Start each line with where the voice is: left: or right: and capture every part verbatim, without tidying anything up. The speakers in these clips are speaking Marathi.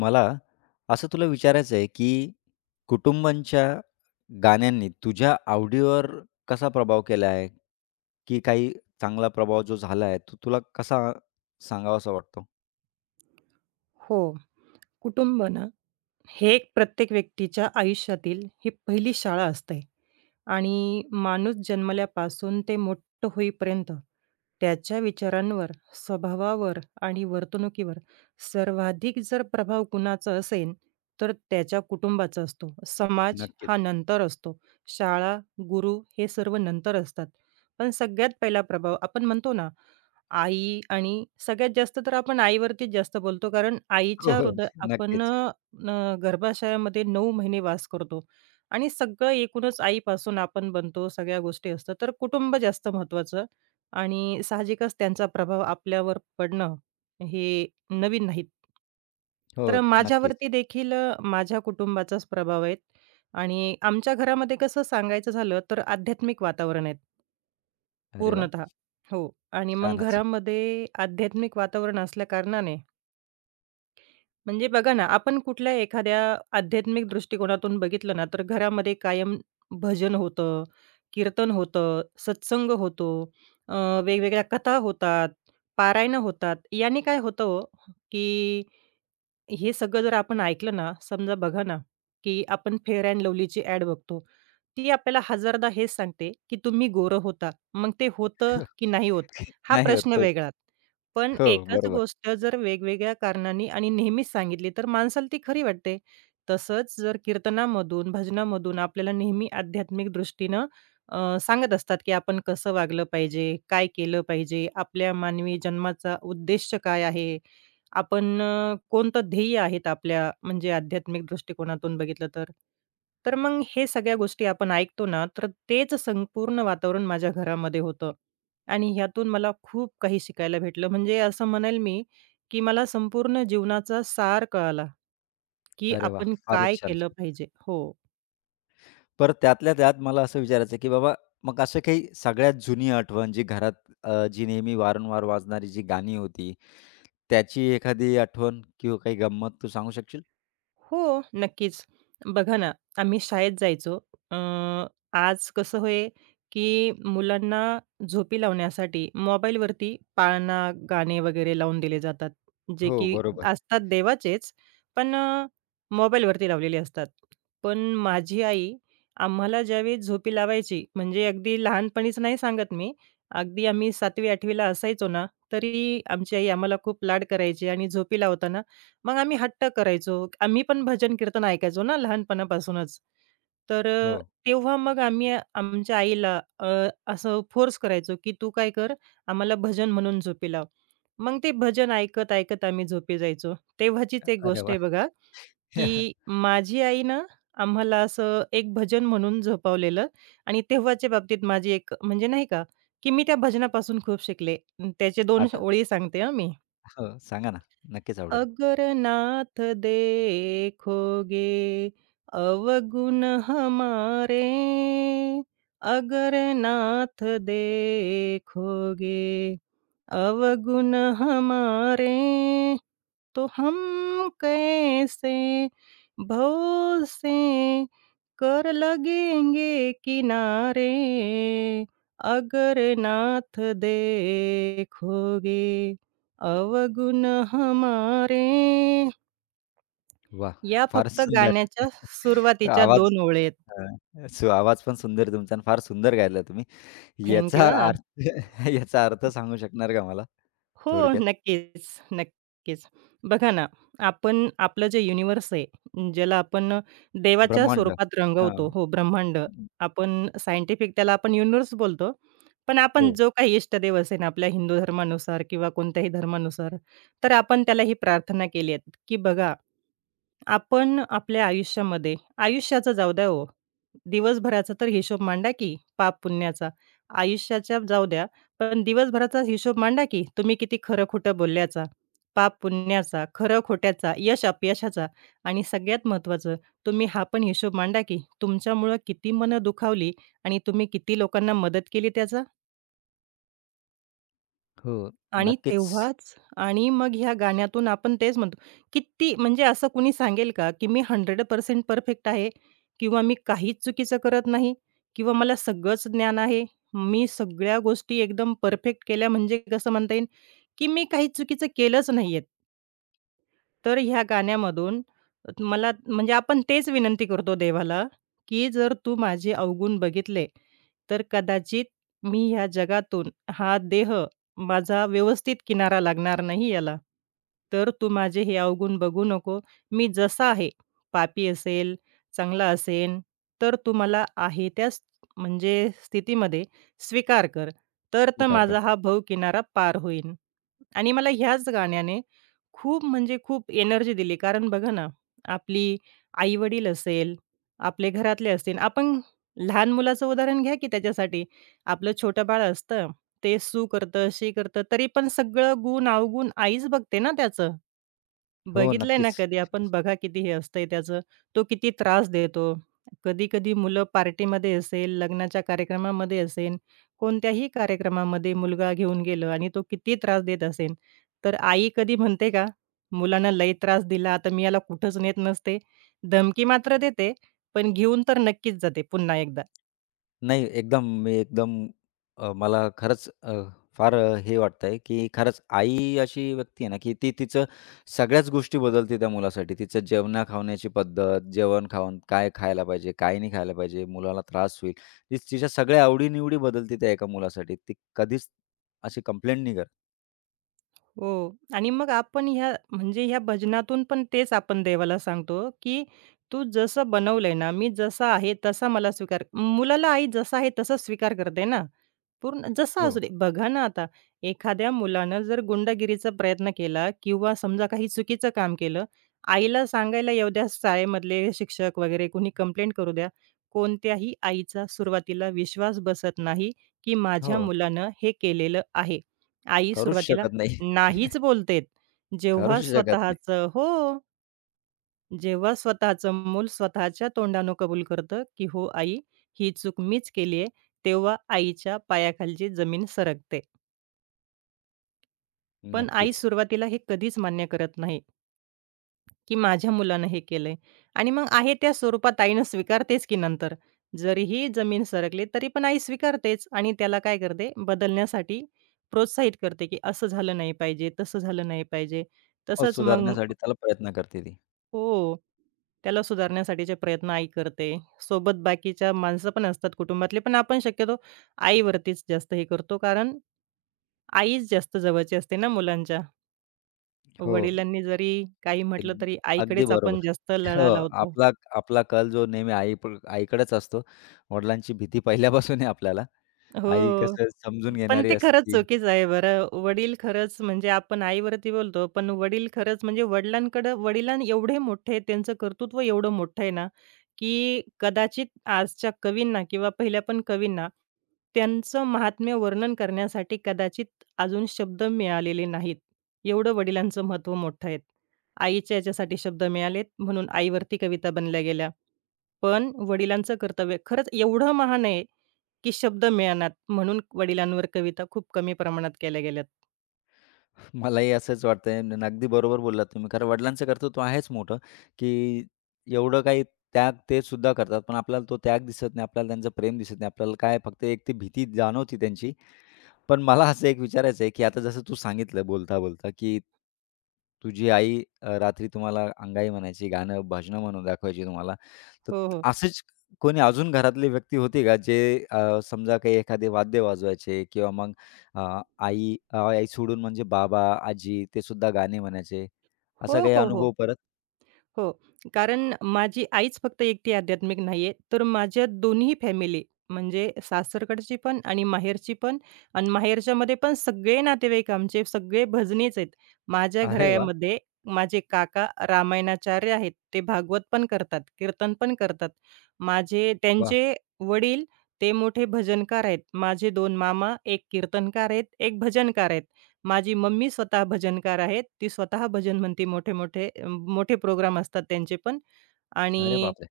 left: मला असं तुला विचारायचं आहे, की कुटुंबांच्या गाण्यांनी तुझ्या आवडीवर कसा प्रभाव केला आहे? की काही चांगला प्रभाव जो झाला आहे, तो तुला कसा सांगावासा वाटतो?
right: हो. कुटुंब ना, हे एक प्रत्येक व्यक्तीच्या आयुष्यातील ही पहिली शाळा असते आणि माणूस जन्मल्यापासून ते मोठं होईपर्यंत त्याच्या विचारांवर, स्वभावावर आणि वर्तणुकीवर सर्वाधिक जर प्रभाव कुणाचा असेल, तर त्याच्या कुटुंबाचा असतो. समाज
left: नक्कीच.
right: हा नंतर असतो. शाळा, गुरु हे सर्व नंतर असतात. पण सगळ्यात पहिला प्रभाव आपण म्हणतो ना आई आणि सगळ्यात जास्त तर आपण आईवरतीच जास्त बोलतो कारण
left: हो,
right: आईच्या
left: हो.
right: हृदय आपण
left: नक्कीच.
right: अ, न गर्भाशयामध्ये नऊ महिने वास करतो आणि सगळं एकूणच आईपासून आपण बनतो, सगळ्या गोष्टी असतात. तर कुटुंब जास्त महत्त्वाचं आणि साहजिकच त्यांचा प्रभाव आपल्यावर पडणं हे नवीन नाहीत.
left: हो,
right: तर
left: नक्कीच.
right: माझ्यावरती देखील अ, माझ्या कुटुंबाचाच प्रभाव आहे आणि आमच्या घरामध्ये कसं सांगायचं झालं तर आध्यात्मिक वातावरण आहे.
left: अरे वाह!
right: पूर्णतः. हो. आणि मग
left: छानच.
right: घरामध्ये आध्यात्मिक वातावरण असल्याकारणाने म्हणजे बघा ना, आपण कुठल्या एखाद्या आध्यात्मिक दृष्टिकोनातून बघितलं ना, तर घरामध्ये कायम भजन होतं, कीर्तन होतं, सत्संग होतो, अ, वेगवेगळ्या कथा होतात, पारायणं होतात. याने काय होतं हो, की हे सगळं जर आपण ऐकलं ना, समजा बघा ना, की आपण फेअर अँड लव्हलीची ॲड बघतो. ती आपल्याला हजारदा हेच सांगते, की तुम्ही गोरं होता. मग ते होतं की नाही होत, हा
left: नाही होत
right: प्रश्न
left: तो.
right: वेगळा. पण
left: हो,
right: एकच
left: बरोबर.
right: गोष्ट जर वेगवेगळ्या कारणांनी आणि नेहमीच सांगितली, तर माणसाला ती खरी वाटते. तसंच जर कीर्तनामधून, भजनामधून आपल्याला नेहमी आध्यात्मिक दृष्टीनं अ, सांगत असतात, की आपण कसं वागलं पाहिजे, काय केलं पाहिजे, आपल्या मानवी जन्माचा उद्देश काय आहे, आपण अ, कोणतं ध्येय आहेत आपल्या म्हणजे आध्यात्मिक दृष्टिकोनातून बघितलं तर. तर मग हे सगळ्या गोष्टी आपण ऐकतो ना, तर तेच संपूर्ण वातावरण माझ्या घरामध्ये होतं आणि ह्यातून मला खूप काही शिकायला भेटलं. म्हणजे असं म्हणेल मी, की मला संपूर्ण जीवनाचा सार कळाला, की
left: अरे वाह!
right: आपण
left: फारच
right: काय
left: छान.
right: केलं पाहिजे? हो.
left: पर त्यातल्या त्यात मला असं विचारायचं आहे, की बाबा मग असं काही सगळ्यात जुनी आठवण जी घरात अ, जी नेहमी वारंवार वाजणारी जी गाणी होती, त्याची एखादी आठवण किंवा काही गंमत तू सांगू शकशील?
right: हो, नक्कीच. बघा ना, आम्ही शाळेत जायचो. अ, आज कसं होय, की मुलांना झोपी लावण्यासाठी मोबाईलवरती पाळणा, गाणे वगैरे लावून दिले जातात, जे
left: हो,
right: की
left: बरोबर.
right: असतात देवाचेच, पण अ, मोबाईलवरती लावलेले असतात. पण माझी आई आम्हाला ज्यावेळी झोपी लावायची, म्हणजे अगदी लहानपणीच नाही सांगत मी, अगदी आम्ही सातवी आठवी असायचो ना, तरी आमची आई आम्हाला खूप लाड करायची आणि झोपी लावताना मग आम्ही हट्ट करायचो. आम्ही पण भजन-कीर्तन ऐकायचो ना लहानपणापासूनच. तर
left: हो.
right: अ, तेव्हा मग आम्ही आमच्या आईला अ, असं फोर्स करायचो, की "तू काय कर, आम्हाला भजन म्हणून झोपी लाव." मग ते भजन ऐकत, ऐकत आम्ही झोपी जायचो. तेव्हाचीच एक
left: अरे
right: गोष्ट
left: वाह!
right: आहे बघा, की माझी आई ना आम्हाला असं एक भजन म्हणून झोपवलेलं आणि तेव्हाच्या बाबतीत माझी एक म्हणजे नाही का, की मी त्या भजनापासून खूप शिकले. अन त्याचे दोन
left: आठ
right: ओळी सांगते हां मी.
left: हो, सांगा ना. नक्कीच आवडेल.
right: अगर नाथ देखोगे अवगुण हमारे अगर नाथ देखोगे अवगुण हमारे तो हम कैसे भव से कर लगेंगे किनारे अगर नाथ देखोगे अवगुण हमारे.
left: वाह!
right: या
left: फारच
right: फक्त
left: सुंदर.
right: गाण्याच्या सुरुवातीच्या
left: आवाज
right: दोन ओळी आहेत.
left: अ, सो आवाज पण सुंदर तुमचा आणि फार सुंदर गायला तुम्ही.
right: थँक यू
left: याचा
right: हां.
left: अर्थ याचा अर्थ सांगू शकणार का मला
right: हो,
left: थोडक्यात?
right: नक्कीच, नक्कीच. बघा ना, आपण आपलं जे युनिव्हर्स आहे, ज्याला आपण देवाच्या
left: ब्रह्मांड.
right: स्वरूपात
left: हां.
right: रंगवतो. हो, ब्रह्मांड. आपण सायंटिफिक त्याला आपण युनिव्हर्स बोलतो. पण आपण
left: हो.
right: जो काही इष्टदेव असेल आपल्या हिंदू धर्मानुसार किंवा कोणत्याही धर्मानुसार, तर आपण त्याला ही प्रार्थना केली आहे, की बघा आपण आपल्या आयुष्यामध्ये आयुष्याचा जाऊ द्या हो, दिवसभराचा तर हिशोब मांडा की पाप-पुण्याचा. आयुष्याच्या जाऊ द्या, पण दिवसभराचा हिशोब मांडा की तुम्ही किती खरं-खोटं बोलल्याचा, पाप-पुण्याचा, खरं-खोट्याचा, यश-अपयशाचा आणि सगळ्यात महत्त्वाचं तुम्ही हा पण हिशोब मांडा की तुमच्यामुळं किती मनं दुखावली आणि तुम्ही किती लोकांना मदत केली त्याचा?
left: हो,
right: आणि
left: नक्कीच
right: तेव्हाच आणि मग ह्या गाण्यातून आपण तेच म्हणतो, किती म्हणजे असं कुणी सांगेल का, की मी शंभर टक्के परफेक्ट आहे किंवा मी काहीच चुकीचं करत नाही किंवा मला सगळंच ज्ञान आहे. मी सगळ्या गोष्टी एकदम परफेक्ट केल्या म्हणजे कसं म्हणता येईल, की मी काही चुकीचं केलंच नाहीये. तर ह्या गाण्यामधून मला म्हणजे आपण तेच विनंती करतो देवाला, की जर तू माझे अवगुण बघितले, तर कदाचित मी ह्या जगातून हा देह माझा व्यवस्थित किनारा लागणार नाही याला. तर तू माझे हे अवगुण बघू नको. मी जसा आहे, पापी असेल, चांगला असेन, तर तू मला आहे त्या स म्हणजे स्थितीमध्ये स्वीकार कर. तर तर
left: स्वीकार
right: माझा
left: कर.
right: हा भाऊ किनारा पार होईन. आणि मला ह्याच गाण्याने खूप म्हणजे खूप एनर्जी दिली. कारण बघा ना, आपली आई-वडील असेल, आपले घरातले असतील. आपण लहान मुलाचं उदाहरण घ्या की त्याच्यासाठी. आपलं छोटं बाळ असतं, ते सू करतं, शी करतं, तरी पण सगळं गुण-अवगुण आईच बघते ना त्याचं.
left: हो,
right: बघितलंय ना
left: नक्कीच.
right: कधी आपण बघा किती हे असतंय त्याचं. तो किती त्रास देतो. कधी-कधी मुलं पार्टीमध्ये असेल, लग्नाच्या कार्यक्रमामध्ये असेल, कोणत्याही कार्यक्रमामध्ये मुलगा घेऊन गेलं आणि तो किती त्रास देत असेल. तर आई कधी म्हणते का, "मुलांना लई त्रास दिला, आता मी याला कुठंच नेत नसते." धमकी मात्र देते, पण घेऊन तर नक्कीच जाते पुन्हा एकदा.
left: नाही एकदम मी एकदम अ, मला खरंच अ, फार अ, हे वाटतंय, की खरंच आई अशी व्यक्ती आहे ना, की ती तिचं सगळ्याच गोष्टी बदलते त्या मुलासाठी. तिचं जेवणा-खावण्याची पद्धत, जेवण-खावण, काय खायला पाहिजे, काय नाही खायला पाहिजे, मुलाला त्रास होईल. ती तिच्या सगळ्या आवडी बदलते त्या एका मुलासाठी. ती कधीच अशी कंप्लेंट नाही करत.
right: हो. आणि मग आपण ह्या म्हणजे ह्या भजनातून पण तेच आपण देवाला सांगतो, की "तू जसं बनवलंय ना, मी जसा आहे तसा मला स्वीकार" मुलाला आई जसा आहे तसाच स्वीकार करते ना. पूर्ण जसा असू
left: हो.
right: दे. बघा ना आता, एखाद्या मुलानं जर गुंडागिरीचा प्रयत्न केला किंवा समजा काही चुकीचं काम केलं, आईला सांगायला येऊ द्या शाळेमधले शिक्षक वगैरे कोणी कंप्लेंट करू द्या. कोणत्याही आईचा सुरुवातीला विश्वास बसत नाही, की माझ्या
left: हो,
right: मुलानं हे केलेलं आहे. आई
left: करूच
right: सुरुवातीला
left: शकत नाही.
right: नाहीच बोलतेत.
left: करूच
right: जेव्हा
left: शकत नाही.
right: स्वतःचं हो. जेव्हा स्वतःचं मूल स्वतःच्या तोंडानं कबूल करतं, की "हो आई, ही चूक मीच केली आहे." तेव्हा आईच्या पायाखालची जमीन सरकते. पण आई
left: नक्कीच.
right: सुरुवातीला हे कधीच मान्य करत नाही, की माझ्या मुलानं हे केलंय आणि मग आहे त्या स्वरूपात आईनं स्वीकारतेच की नंतर. जरीही जमीन सरकली तरी पण आई स्वीकारतेच आणि त्याला काय करते बदलण्यासाठी प्रोत्साहित करते, की असं झालं नाही पाहिजे, तसं झालं नाही पाहिजे.
left: हो,
right: तसंच मग
left: सुधारण्यासाठी त्याला प्रयत्न करते ती.
right: हो. त्याला सुधारण्यासाठीचे प्रयत्न आई करते. सोबत बाकीच्या माणसं पण असतात कुटुंबातली, पण आपण शक्यतो आईवरतीच जास्त हे करतो. कारण आईच जास्त जवळची असते ना मुलांच्या.
left: हो.
right: वडिलांनी जरी काही
left: अग
right: म्हटलं तरी
left: अगदी
right: आईकडेच
left: बरोबर.
right: आपण जास्त
left: हो,
right: लळा लावतो.
left: आपला आपला कल जो नेहमी आई पण आईकडेच असतो. वडिलांची भीती पहिल्यापासून आहे आपल्याला. आई
right: हो.
left: कसं समजून
right: पण
left: घेणारी
right: ते खरंच
left: असती.
right: चुकीचं आहे बरं. वडील खरंच म्हणजे आपण आईवरती बोलतो, पण वडील खरंच म्हणजे वडिलांकडं वडिलां एवढे मोठे त्यांचं कर्तृत्व एवढं मोठं आहे ना, की कदाचित आजच्या कवींना किंवा पहिल्या पण कवींना त्यांचं महात्म्य वर्णन करण्यासाठी कदाचित अजून शब्द मिळालेले नाहीत. एवढं वडिलांचं महत्त्व मोठं आहे. आईच्या याच्यासाठी शब्द मिळालेत म्हणून आईवरती कविता बनल्या गेल्या. पण वडिलांचं कर्तव्य खरंच एवढं महान आहे की शब्द मिळेनात म्हणून वडिलांवर कविता खूप कमी प्रमाणात केल्या गेल्यात.
left: मलाही असंच वाटतंय आणि अगदी बरोबर बोललात तुम्ही. खरं वडिलांचं कर्तृत्व आहेच मोठं, की एवढं काही त्याग ते सुद्धा करतात. पण आपल्याला तो त्याग दिसत नाही. आपल्याला त्यांचं प्रेम दिसत नाही. आपल्याला काय फक्त एक ती भीती जाणवती त्यांची. पण मला असं एक विचारायचं आहे, की आता जसं तू सांगितलं बोलता-बोलता, की तुझी आई अ, रात्री तुम्हाला अंगाई म्हणायची, गाणं, भजनं म्हणून दाखवायची तुम्हाला. तर
right: हो, हो.
left: असंच कोणी अजून घरातली व्यक्ती होती का, जे अ, समजा काही एखादे वाद्य वाजवायचे किंवा मग अ, आई अ, आई सोडून म्हणजे बाबा, आजी ते सुद्धा गाणे म्हणायचे.
right: हो,
left: असा काही
right: हो, हो.
left: अनुभव परत?
right: हो, कारण माझी आईच फक्त एकटी आध्यात्मिक नाहीये, तर माझ्या दोन्ही फॅमिली म्हणजे सासरकडची पण आणि माहेरची पण आणि माहेरच्यामध्ये पण सगळे नातेवाईक आमचे सगळे भजनीच आहेत. माझ्या
left: अरे वाह!
right: घरामध्ये माझे काका रामायणाचार्य आहेत. ते भागवत पण करतात, कीर्तन पण करतात. माझे
left: वाह!
right: त्यांचे वडील ते मोठे भजनकार आहेत. माझे दोन मामा, एक कीर्तनकार आहेत, एक भजनकार आहेत. माझी मम्मी स्वतः भजनकार आहेत. ती स्वतः भजन म्हणते मोठे-मोठे अ, मोठे प्रोग्राम असतात त्यांचे पण
left: अरे
right: आणि
left: बापरे!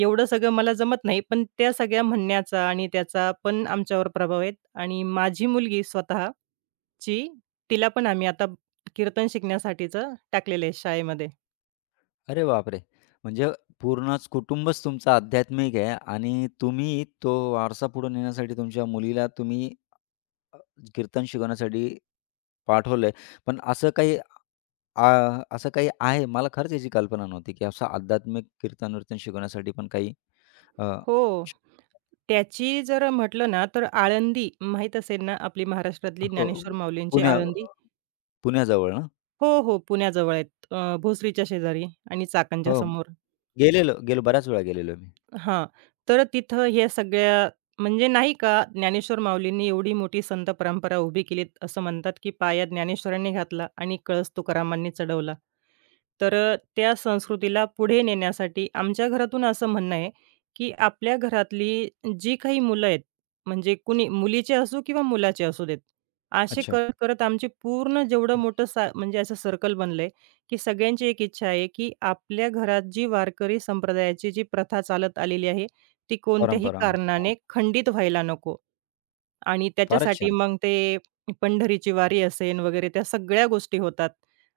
right: एवढं सगळं मला जमत नाही. पण त्या सगळ्या म्हणण्याचा आणि त्याचा पण आमच्यावर प्रभाव आहे आणि माझी मुलगी स्वतःची तिला पण आम्ही आता कीर्तन शिकण्यासाठीचं टाकलेलं आहे शाळेमध्ये.
left: अरे बापरे! म्हणजे पूर्णच कुटुंबच तुमचं आध्यात्मिक आहे आणि तुम्ही तो वारसा पुढे नेण्यासाठी तुमच्या मुलीला तुम्ही कीर्तन शिकवण्यासाठी पाठवलंय. पण असं काही आ असं काही आहे मला खरंच याची कल्पना नव्हती, की असं आध्यात्मिक कीर्तन-विर्तन शिकवण्यासाठी पण काही अ,
right: हो.
left: श-
right: त्याची जर म्हटलं ना, तर आळंदी माहीत असेल ना, आपली महाराष्ट्रातली ज्ञानेश्वर
left: हो.
right: माऊलींची
left: पुण्या
right: आळंदी
left: पुण्याजवळ ना?
right: हो, हो. पुण्याजवळ आहेत. अ, भोसरीच्या शेजारी आणि चाकणच्या
left: हो.
right: समोर.
left: गेलेलो, गेलो बऱ्याच वेळा गेलेलो मी.
right: हां. तर तिथं हे सगळ्या म्हणजे नाही का ज्ञानेश्वर माऊलींनी एवढी मोठी संत परंपरा उभी केली असं म्हणतात, की पाया ज्ञानेश्वरांनी घातला आणि कळस तुकारामांनी चढवला. तर अ, त्या संस्कृतीला पुढे नेण्यासाठी आमच्या घरातून असं म्हणणं आहे, की आपल्या घरातली जी काही मुलं आहेत, म्हणजे कुणी मुलीचे असो किंवा मुलाचे असू देत, असे
left: अच्छा.
right: करत, करत आमचे पूर्ण जेवढं मोठं सा म्हणजे असं सर्कल बनलं आहे, की सगळ्यांची एक इच्छा आहे, की आपल्या घरात जी वारकरी संप्रदायाची जी प्रथा चालत आलेली आहे, ती कोणत्याही
left: परंपरा. हां.
right: कारणाने खंडित व्हायला नको. आणि
left: फारच
right: त्याच्यासाठी
left: छान.
right: मग ते पंढरीची वारी असेल वगैरे त्या सगळ्या गोष्टी होतात.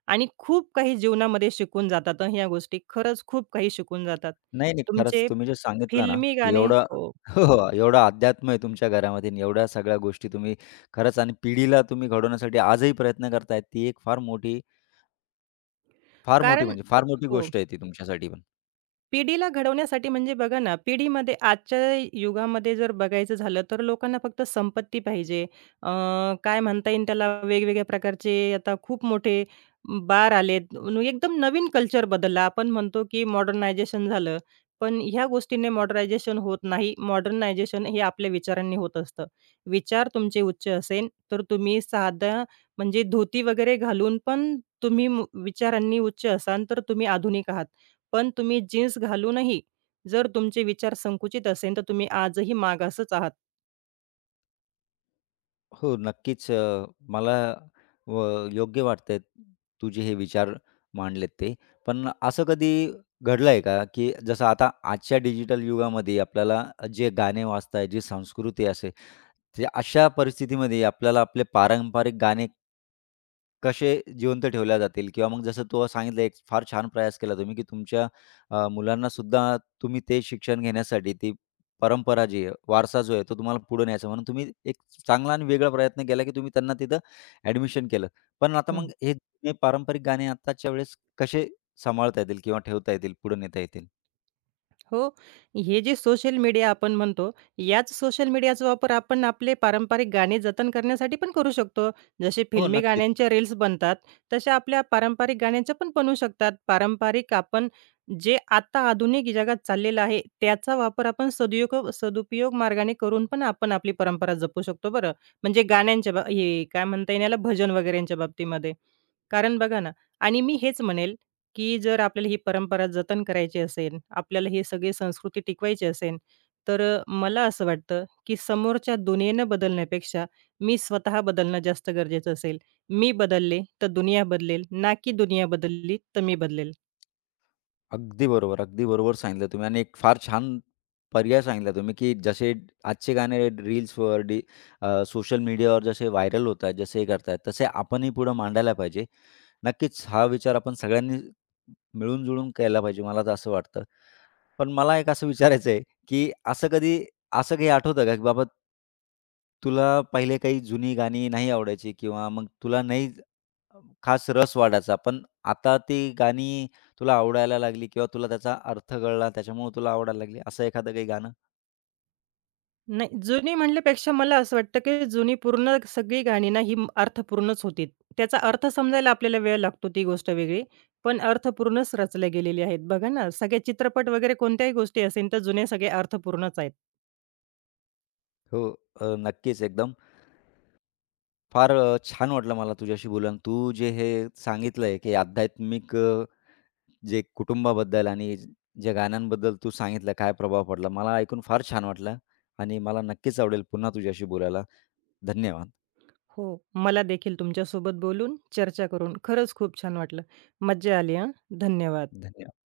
right: आणि खूप काही जीवनामध्ये शिकून जातात हं, ह्या गोष्टी. खरंच खूप काही शिकून जातात.
left: नाही, नाही. खरंच
right: तुमचे
left: तुम्ही जे सांगितलं ना,
right: फिल्मी
left: की
right: गाणे
left: एवढं
right: हो.
left: हो, हो. एवढं अध्यात्म आहे तुमच्या घरामध्ये आणि एवढ्या सगळ्या गोष्टी तुम्ही खरंच आणि पिढीला तुम्ही घडवण्यासाठी आजही प्रयत्न करतायत. ती एक फार मोठी फार मोठी
right: कारण
left: म्हणजे फार मोठी
right: हो.
left: गोष्ट आहे ती तुमच्यासाठी पण.
right: पिढीला घडवण्यासाठी म्हणजे बघा ना, पिढीमध्ये आजच्या युगामध्ये जर बघायचं झालं, तर लोकांना फक्त संपत्ती पाहिजे. अ, काय म्हणता येईल त्याला वेगवेगळ्या प्रकारचे आता खूप मोठे बार आलेत. न एकदम नवीन कल्चर बदलला. आपण म्हणतो, की मॉडर्नायझेशन झालं. पण ह्या गोष्टीने मॉडर्नायझेशन होत नाही. मॉडर्नायझेशन हे आपल्या विचारांनी होत असतं. विचार तुमचे उच्च असेल, तर तुम्ही साधा म्हणजे धोती वगैरे घालून पण तुम्ही मु- विचारांनी उच्च असाल, तर तुम्ही आधुनिक आहात. पण तुम्ही जीन्स घालूनही जर तुमचे विचार संकुचित असेल, तर तुम्ही आजही मागासच आहात.
left: हो, नक्कीच अ, मला व योग्य वाटतंय तुझे हे विचार मांडलेत ते. पण असं कधी घडलंय का, की जसं आता आजच्या डिजिटल युगामध्ये आपल्याला जे गाणे वाजतायत, जी संस्कृती असे, ते अशा परिस्थितीमध्ये आपल्याला आपले पारंपरिक गाणे कसे जिवंत ठेवल्या जातील किंवा मग जसं तू सांगितलं एक फार छान प्रयास केला तुम्ही, की तुमच्या अ, मुलांना सुद्धा तुम्ही ते शिक्षण घेण्यासाठी ती परंपरा जी आहे, वारसा जो आहे तो तुम्हाला पुढे न्यायचा म्हणून तुम्ही एक चांगला आणि वेगळा प्रयत्न केला, की तुम्ही त्यांना तिथं ॲडमिशन केलं. पण आता
right: हं.
left: मग हे जुने पारंपरिक गाणे आत्ताच्या वेळेस कसे सांभाळता येतील किंवा ठेवता येतील, पुढे नेता येतील?
right: हो, हे जे सोशल मीडिया आपण म्हणतो, याच सोशल मीडियाचा वापर आपण आपले पारंपरिक गाणे जतन करण्यासाठी पण करू शकतो. जसे
left: हो,
right: फिल्मी
left: नक्कीच.
right: गाण्यांच्या रील्स बनतात, तशा आपल्या पारंपरिक गाण्यांच्या पण बनू शकतात. पारंपरिक आपण जे आता आधुनिक जगात चाललेलं आहे, त्याचा वापर आपण सदुयोग सदुपयोग मार्गाने करून पण आपण आपली परंपरा जपू शकतो बरं. म्हणजे गाण्यांच्या बा हे काय म्हणता येईल याला, भजन वगैरेंच्या बाबतीमध्ये. कारण बघा ना आणि मी हेच म्हणेल, की जर आपल्याला ही परंपरा जतन करायची असेल, आपल्याला हे सगळे संस्कृती टिकवायची असेल, तर अ, मला असं वाटतं, की समोरच्या दुनियेनं बदलण्यापेक्षा मी स्वतः बदलणं जास्त गरजेचं असेल. मी बदलले तर दुनिया बदलेल, ना की दुनिया बदलली तर मी बदलेल.
left: अगदी बरोबर, अगदी बरोबर सांगितलं तुम्ही आणि एक फार छान पर्याय सांगितला तुम्ही, की जसे आजचे गाणे रील्सवर डी अ, सोशल मीडियावर जसे व्हायरल होत आहेत, जसे हे करतायत, तसे आपणही पुढे मांडायला पाहिजे. नक्कीच हा विचार आपण सगळ्यांनी मिळून-जुळून केला पाहिजे, मला तर असं वाटतं. पण मला एक असं विचारायचं आहे, की असं कधी असं काही आठवतं का, की बाबा तुला पहिले काही जुनी गाणी नाही आवडायची किंवा मग तुला नाही खास रस वाढायचा. पण आता ती गाणी तुला आवडायला लागली किंवा तुला त्याचा अर्थ कळला, त्याच्यामुळे तुला आवडायला लागली, असं एखादं काही गाणं?
right: नाही, जुनी म्हणल्यापेक्षा मला असं वाटतं, की जुनी पूर्ण सगळी गाणी ना, ही म- अर्थपूर्णच होती. त्याचा अर्थ समजायला आपल्याला वेळ लागतो, ती गोष्ट वेगळी. पण अर्थपूर्णच रचल्या गेलेली आहेत. बघा ना, सगळे चित्रपट वगैरे कोणत्याही गोष्टी असेल, तर जुने सगळे अर्थपूर्णच आहेत.
left: हो, अ, नक्कीच एकदम. फार अ, छान वाटलं मला तुझ्याशी बोलून. तू जे हे सांगितलंय, की आध्यात्मिक अ, जे कुटुंबाबद्दल आणि ज्या गाण्यांबद्दल तू सांगितलं, काय प्रभाव पडला, मला ऐकून फार छान वाटलं आणि मला नक्कीच आवडेल पुन्हा तुझ्याशी बोलायला. धन्यवाद.
right: हो. मला देखील तुमच्यासोबत बोलून, चर्चा करून खरंच खूप छान वाटलं. मज्जा आली हां. धन्यवाद.
left: धन्यवाद.